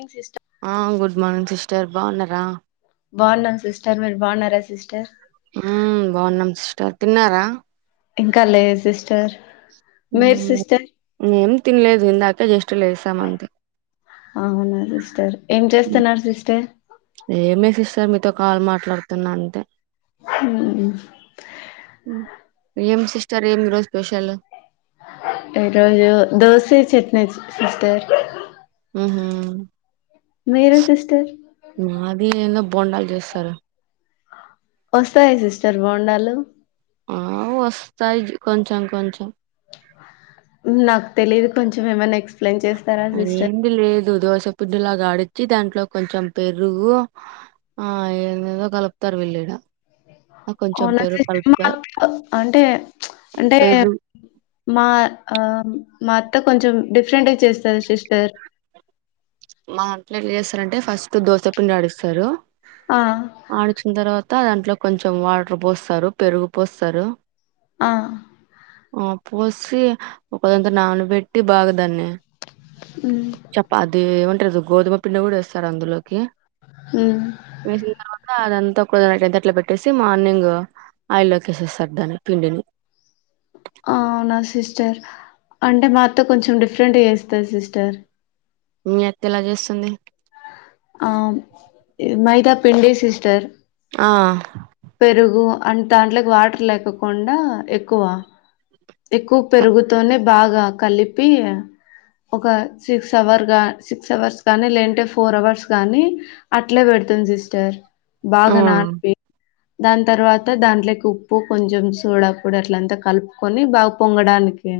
గి సిస్టమ్ ఆ good morning sister బాగున్నారా బాగున్నాం సిస్టర్ మీరు బాగున్నారా సిస్టర్ హ బాగున్నాం సిస్టర్ తిన్నారా ఇంకా లేదు సిస్టర్ మీరు ఉమ్, సిస్టర్ ఏం తినలేదు ఇందాకె జస్ట్ లేసాం అంతే అవునా సిస్టర్ ఏం చేస్తున్నారు సిస్టర్ ఏమ్లా సిస్తార్ మీతో కాల్ మాట్లాడుతున్నా అంతె ఉ ఏం సిస్టర్ ఏమి ఈ రోజు స్పెషల్ దోస చట్న సిస్టర్ హుహుమ్ మీరు సిస్టర్ నాది నిన్న బోండాలు చేస్తారు వస్తాయా సిస్టర్ బొండాలు ఆ వస్తాయి కొంచెం కొంచెం నాకు తెలియదు కొంచెం ఏమైనా ఎక్సప్లయిన్ చేస్తా అ ఏమి లేదు దోస పిండిలాగాడిచ్చి దాంట్లో కొంచెం పెరుగు ఆ ఏందేందో కలుపుతారు విల్లిడా అవునా అంటే అంటే పెరుగు మా మా అత్త కొంచెం డిఫరెంట్గా చేస్తారు సిస్టర్ మా ఇంట్లో ఎట్లా చేస్తారంటే ఫస్ట్ దోస పిండి ఆడిస్తారు ఆ అడిచ్చిన తర్వాత దాంట్లో కొంచెం వాటర్ పోస్తారు పెరుగు పోస్తారు ఆ ఆ పోసి ఒకదగ్గర నానబెట్టి బాగదాన్ని హమ్ అది ఏమంటారు గోధుమ పిండి కూడా వేస్తారు అందులోకి హ వేసిన తర్వాత అదంతా ఒకక్కడంతట్లా పెట్టేసి మార్నింగ్ ఆయిల్లోకిసేస్తారు దాని పిండిని అవునా సిస్టర్ అంటే మా అత్త కొంచెం డిఫరెంట్గా చేస్తాది సిస్టర్ మీ అత్త ఎలా చేస్తుంది మైదా పిండి సిస్టర్ ఆ పెరుగు అంట దాంట్లోకి వాటర్ లేకోకుండా ఎక్కువ ఎక్కువ చ- పెరుగుతోనే బాగా కలిపి ఒక సిక్స్ అవర్ సిక్స్ అవర్స్ గానీ లేంటే ఫోర్ అవర్స్ కానీ అట్లే పెడుతుంది సిస్టర్ ఆ బాగా నానిపి దాని తర్వాత దాంట్లోకి ఉప్పు కొంచెం సోడాపొడి అట్లంతా కలుపుకొని బాగా పొంగడానికి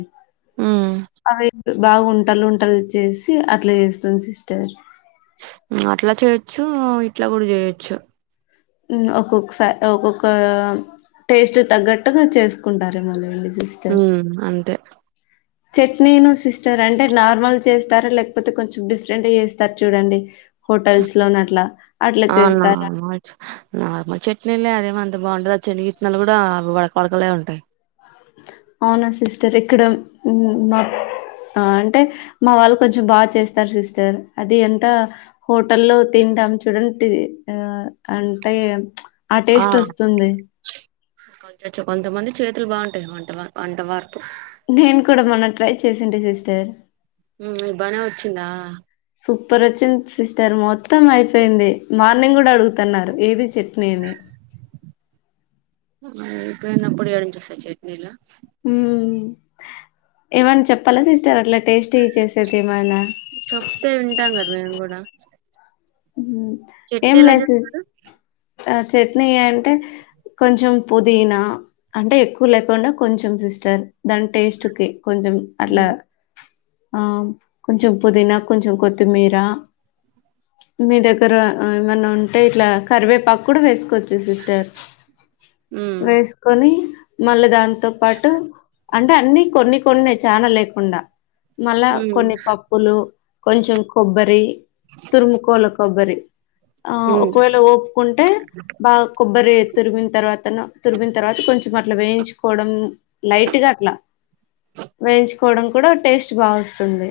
ఉమ్ అవి బాగా ఉంటాలుంటలు ఉంటాలుంటలు చేసి అట్లా చేస్తుంది సిస్టర్ అట్లా చేయొచ్చు ఇట్లా కూడా చేయొచ్చు ఒక్కొక్కసారి ఒక్కొక్క టేస్ట్ తగ్గట్టుగా చేసుకుంటారే మళ్ళీండి హ అంతే చట్నీను సిస్టర్ అంటే నార్మల్ చేస్తారు లేకపోతే కొంచెం డిఫరెంట్ చేస్తారు చూడండి హోటల్స్ లోని అట్లా అట్లా ఆ చేస్తారా నార్మల్ నార్మల్ చట్నీలే అదేమో అంత బాగుంటదు అ చెనగిత్తనాలు కూడా అవి వడక వడకలే ఉంటాయి. అవునా సిస్టర్ ఇక్కడ మా. ఆ అంటే మా వాళ్ళు కొంచెం బాగా చేస్తారు సిస్టర్ అది ఎంత. హోటల్లో తింటాం చూడండి ఆ అంటే. ఆ టేస్ట్ వస్తుంది. కొంచ కొంతమంది చేతులు బాగుంటాయి వంట వంట వరకు. నేను కూడా మొన్న ట్రై చేసిండే సిస్టర్. హ ఇ బనే వచ్చిందా సూపర్ వచ్చింది సిస్టర్ మొత్తం అయిపోయింది మార్నింగ్ కూడా అడుగుతున్నారు ఏది చట్నీని ఇప్పు ఎన్న పొడి అడుంచ సా చట్నీలో ఏమన్నా చెప్పాలా సిస్టర్ అట్లా టేస్ట్ ఇ చేేసేది ఏమైనా చెప్తే వింటాం కదా మేము కూడా చట్నీ ఏం ఎలా లేదు చేస్తారు ఆ చట్నీ అంటే కొంచం పుదీనా అంటే ఎక్కువ లేకుండా కొంచెం సిస్టర్ దాని టేస్ట్ కి కొంచెం అట్లా కొంచెం పుదీనా కొంచెం కొత్తిమీర మీ దగ్గర ఏమన్నా ఉంటే ఇట్లా కరివేపాకు కూడా వేసుకోవచ్చు సిస్టర్ ఉమ్ వేసుకొని మళ్ళీ దాంతో పాటు అంటే అన్ని కొన్ని కొన్ని చాన లేకుండా మళ్ళా ఉమ్ కొన్ని ప ఉప్పులు కొంచెం కొబ్బరి తురుముకోల కొబ్బరి ఆ ఉమ్ ఒకవేళ ఒఓపుకుంటే బాగా కొబ్బరి తురిగిన తర్వాత తురిగిన తర్వాత కొంచెం అట్లా వేయించుకోవడం లైట్గా అట్లా వేయించుకోవడం కూడా టేస్ట్ బాగా వస్తుంది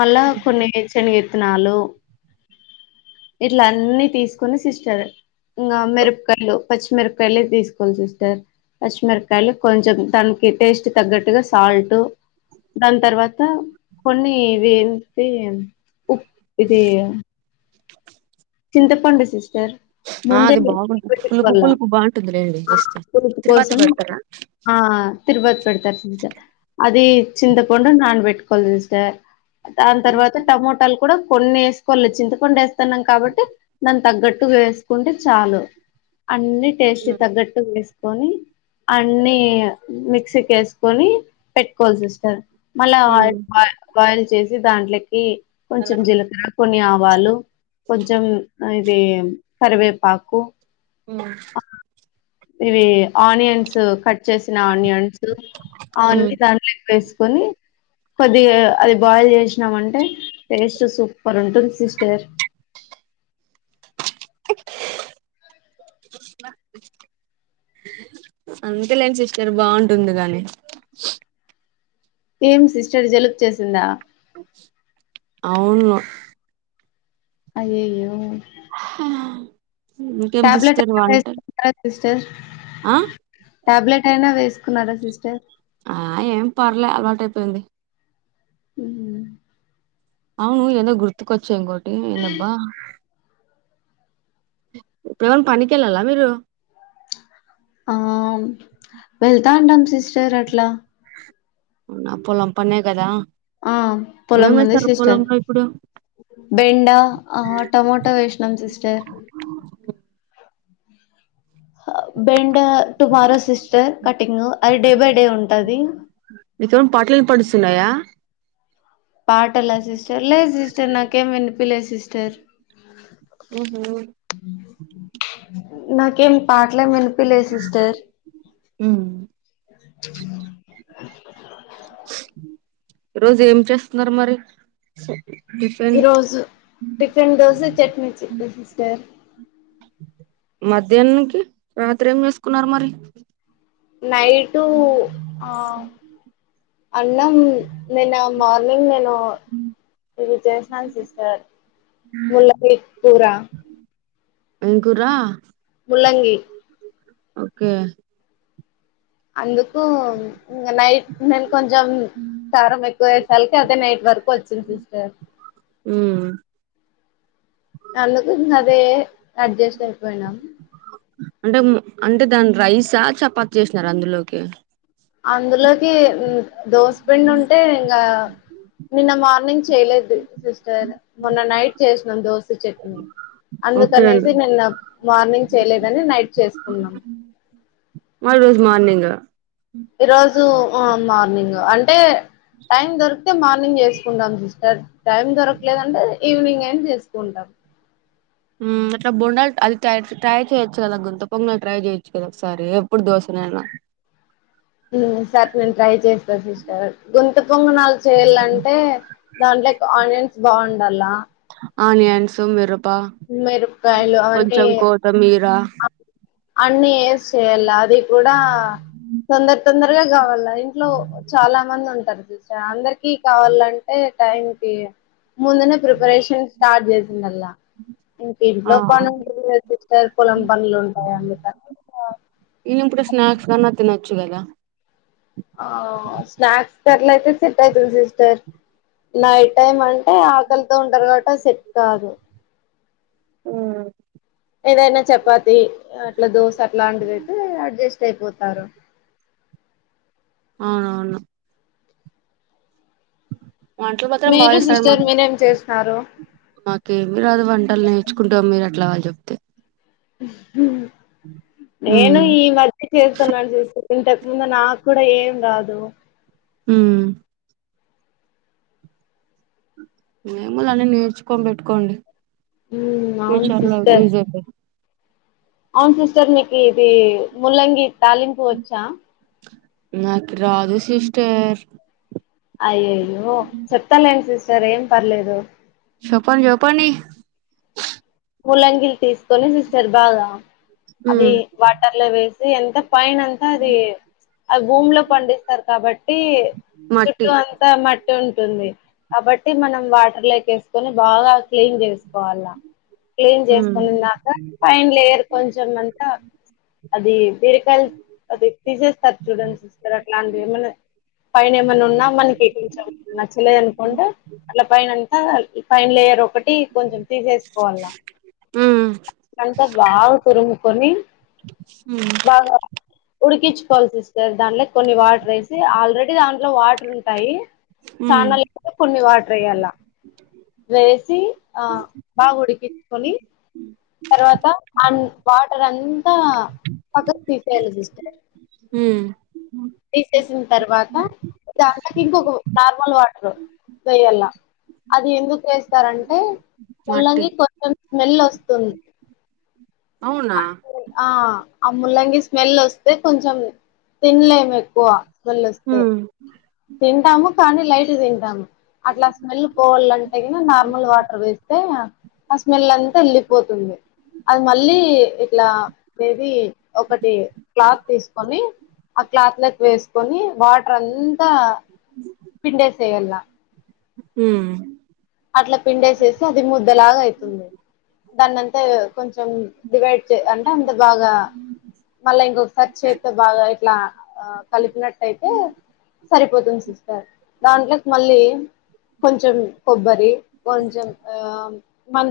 మళ్ళా కొన్ని శని విత్తనాలు ఇట్ల అన్ని తీసుకోని సిస్టర్ ఇంకా మిరపకాయలు పచ్చిమిరపయలు తీసుకోవాలి సిస్టర్ పచ్చిమిరకాయలు కొంచెం దానికి టేస్ట్ తగ్గట్టుగా సాల్ట్ దాని తర్వాత కొన్నివింటి ఉ ఇది చింతపండు సిస్టర్ ఆ ముందే అది బాగుంటుంది పులుపు పెట్టుకోవాల పులుపు బాగుంటుంది రండి ఆ వస్తే పులుపు తిరువాతి కోసం పెడతారా ఆ తిరుపతి పెడతారు అది చింతపండు నాన్న పెట్టుకోవాలి సిస్టర్ దాని తర్వాత టమోటాలు కూడా కొన్ని వేసుకోవి చింతపండు వేస్తున్నాం కాబట్టి దాని తగ్గట్టు వేసుకుంటే చాలు అన్ని టేస్ట్ ఉమ్ తగ్గట్టు వేసు కని అన్ని మిక్సీకి వేసుకొని పెట్టుకోవాలి సిస్టర్ మళ్ళా ఉమ్ ఆయిల్ ఆయిల్ చేసి దాంట్లోకి కొంచెం జీలకర కొన్ని ఆవాలు కొంచం ఇది కరివేపాకు ఉ ఇవి ఆనియన్స్ కట్ కట్ వచ్చేసిన ఆనియన్స్ ఉమ్ అవన్నీ దానిలో వేసుకొని కొద్దిగా అది బాయిల్ చేసినామం అంటే టేస్ట్ సూపర్ ఉంటుంది సిస్టర్ అంతేలేంది సిస్టర్ బావుంటుంది గాని ఏం సిస్టర్ జలుబ్ చేసిందా అవును అయ్యాయొ ఇంకేం ట్యాబ్లెటు సిస్టర్ ఏమైన వంటలు ఏసుకుంటరా సిస్టర్ ఆ టాబ్లెట్ అయినా వేసుకున్నారా సిస్టర్ ఆ ఏం పర్లే అలవాట్ అయిపోయింది అవును ఏందో గుర్తుకొచ్చె ఇంగోటి ఏందబ్బా ఇప్పుడేమన్న పనికేళ్ళాలా మీరు ఆ వెళ్తా అంటాం సిస్టర్ అట్లా మ్ నా పొలం పనే గదా ఆ పొలం ఏమేస్తారు పోలంలో ఇప్పుడు బెండా ఆ టొమోటొ వేషినం సిస్టర్ బెండా టుమారో సిస్టర్ కటింగు అది డే బై డే ఉంటది నికేమైన పాటలు ఇనపడిస్తున్నాయా పాటలా సిస్టర్ లేదు సిస్టర్ నాకేం వినిపియలేదు సిస్టర్ మ్ హు నాకేం పాటలేం వినిపియలేదు సిస్టర్ మ్ ఈరోజు ఏం చేస్తున్నారు మరి టిఫి ఈరోజు టికెన్ దోశ చట్ని సిస్టర్ మధ్యాహ్నంకి రాత్రి ఏం చేసుకున్నారు మరి నైటూ ఆ అన్నం నిన్న మార్నింగ్ నేనూ ఇది చేషను సిస్టర్ ముల్ల పొడి కూరా ఏం కురా ముల్లంగి ఓకే అందుకూ ఇంగ నైట్ నేను కొంచం కారం ఎక్కువ అయెసర్కి అదే నైట్ వరకు వచ్చింది సిస్టర్ మ్ అందుకు ఇంగ అదే అడ్జస్ట్ అయిపోయినం అంటె మ్ అంటె దాని రైసా చపాతి చేషినరా అందులోకి అందులోకి దోశ పిండి ఉంటే ఇంగా నిన్న మార్నింగ్ చేయలేదు సిస్టర్ మొన్న నైట్ చేసినం దోస్ ఉత్త చట్నీ ఓకే అండి అందుకనేసి నిన్న మార్నింగ్ చేయలేదని నైట్ చేసుకున్నాం మరోజు మార్నింగా ఈరోజు ఆ మార్నింగు అంటే టైం దొరికితే మార్నింగ్ చేసుకుంటాం సిస్టర్ టైం దొరకలేదంటే ఈవినింగ్ అయిన చేసుకుంటాం మ్ అట్ల బొండాలు అది ట్రైట్ ట్రై చేయోచ్చు కదా గుంతపొంగల్ ట్రై చేయొచ్చు కదా ఒకసారి ఎప్పుడు దోశనేన మ్ ఈ సర్ నేను ట్రై చేస్తా సిస్టర్ గుంత పొంగనాలు చేయలంటే దాంట్లకి ఆనియన్స్ బావుండాలా ఆనియన్స్ మిరుప మీరపకాయలు అవన్నీ సమీరా అన్ని వేసి చేయాలి అది కూడా తొందర తొందరగా కావాలి ఇంట్లో చాలా మంది ఉంటారు చూస అందరికి కావాలంటే టైంకి ముందునే ప్రిపరేషన్ స్టార్ట్ చేసిండ అల్లా ఇంక ఆ ఇంట్లో పని ఉంటది కదా సిస్టర్ పొలం పనులు ఉంటాయి అందుకానీ ఇవి ఇప్పుడు స్నాక్ గిన తిన్నచ్చుకదా హు స్నాక్ కి అట్లయితే సెట్ అవుతది సిస్టర్ నైట్ టైమ్ అంటే ఆకలితో ఉంటారు కాబట్టి సెట్ కాదు హమ్ ఏదైనా చపాతి అట్లా దోశ అట్లాంటిదియితే అడ్జస్ట్ అయిపోతారు అవునవును వంటలు మాత్రం బాగా మీరు చేస్తారు మా సిస్టర్ మీనే ఏం చేస్తున్నారు మాకేమి రాదు వంటలు నేర్చుకుంటం మీరు అట్లా చెప్ మ్మ్ నేను ఈ మ చేస్తున్నాను చూస్త ఇంతకుముందు నాకు కూడా ఏం రాదు హమ్ ఏముంది అన్ని నేర్చుకోని పెట్టుకోండి ఉమ్ అవును ఫ్యూచర్ లో విజ అవున్ సిస్టర్ మీకు ఇది ముల్లంగి తాలింపు వచ్చా నాకు రాదు సిస్టర్ అయ్యయ్యో చెప్తాలేండి సిస్టర్ ఏం పర్లేదు చెప్పడ్ చెప్పండి ములంగిలు తీసుకొని సిస్టర్ బాగా అది మ్మ్ వాటర్ లో వేసి ఎంత పైన అది అది భూమిలో పండిస్తారు కాబట్టి మట్టి చుట్టూ అంత అంత మట్టి ఉంటుంది కాబట్టి మనం వాటర్ లోకి వేసుకొని బాగా క్లీన్ చేసుకోవాల క్లీన్ మ్మ్ చేసుకుని నాక ఫైన్ లేయర్ కొంచం అంతా అది బీరకాయలు అది తీసేస్తారు చూడండి సిస్టర్ అట్లాంటివి ఏమన్నా పైన ఏమైన్నా ఉన్నా మనకి కొంచెం నచ్చలేదు అనుకుంటే అట్లా పైన అంత పైన లేయర్ ఒకటి కొంచెం తీసేసుకోవాల ఉమ్ అంతా బాగా తురుముకొని హు బాగా ఉడికించుకోవాలి సిస్టర్ దాంట్లో కొన్ని వాటర్ వేసి ఆల్రెడీ దాంట్లో వాటర్ ఉంటాయి ఉమ్ చానా లేకపోతే కొన్ని వాటర్ వేయ్యాల వేసి ఆ బాగా ఉడికించుకొని హ తర్వాత అ వాటర్ అంతా పక్కకీ తీసేయాలి సిస్టర్ హ తీసేసిన తర్వాత దాకి ఇంకొక నార్మల్ వాటర్ వేయ్యలా అది ఎందుకు చేస్తారంటే వట్టి ముల్లంగి కొంచెం స్మెల్ వస్తుంది అవునా ఆ ఆ ముల్లంగి స్మెల్ వస్తే కొంచెం తిన్లేము తక్కువ స్మెల్ వస్తే తింటాము కానీ లైట్ తింటాము అట్లా స్మెల్ పోవాలంటే కిన నార్మల్ వాటర్ వేస్తే ఆ స్మెల్ అంతా ఎళ్లిపోతుంది అది మళ్ళీ ఇట్లా ఏది ఒకటి క్లాత్ తీసుకొని ఆ క్లాత్ లోక్ వేసుకొని వాటర్ త పిండేసెయ్యలా హ్మ్ అట్ల పిండేసేసి అది ముద్దలాగైతుంది దాన్నంతా కొంచెం డివైడ్ చే అంత బాగా మళ్ళా ఇంకొక సార్ చేత్తో బాగా ఇట్లా ఆ కలిపినట్టయితే సరిపోతుంది సిస్టర్ దాంట్లోకి మళ్ళీ కొంచెం కొబ్బరి కొంచం ఆ మంద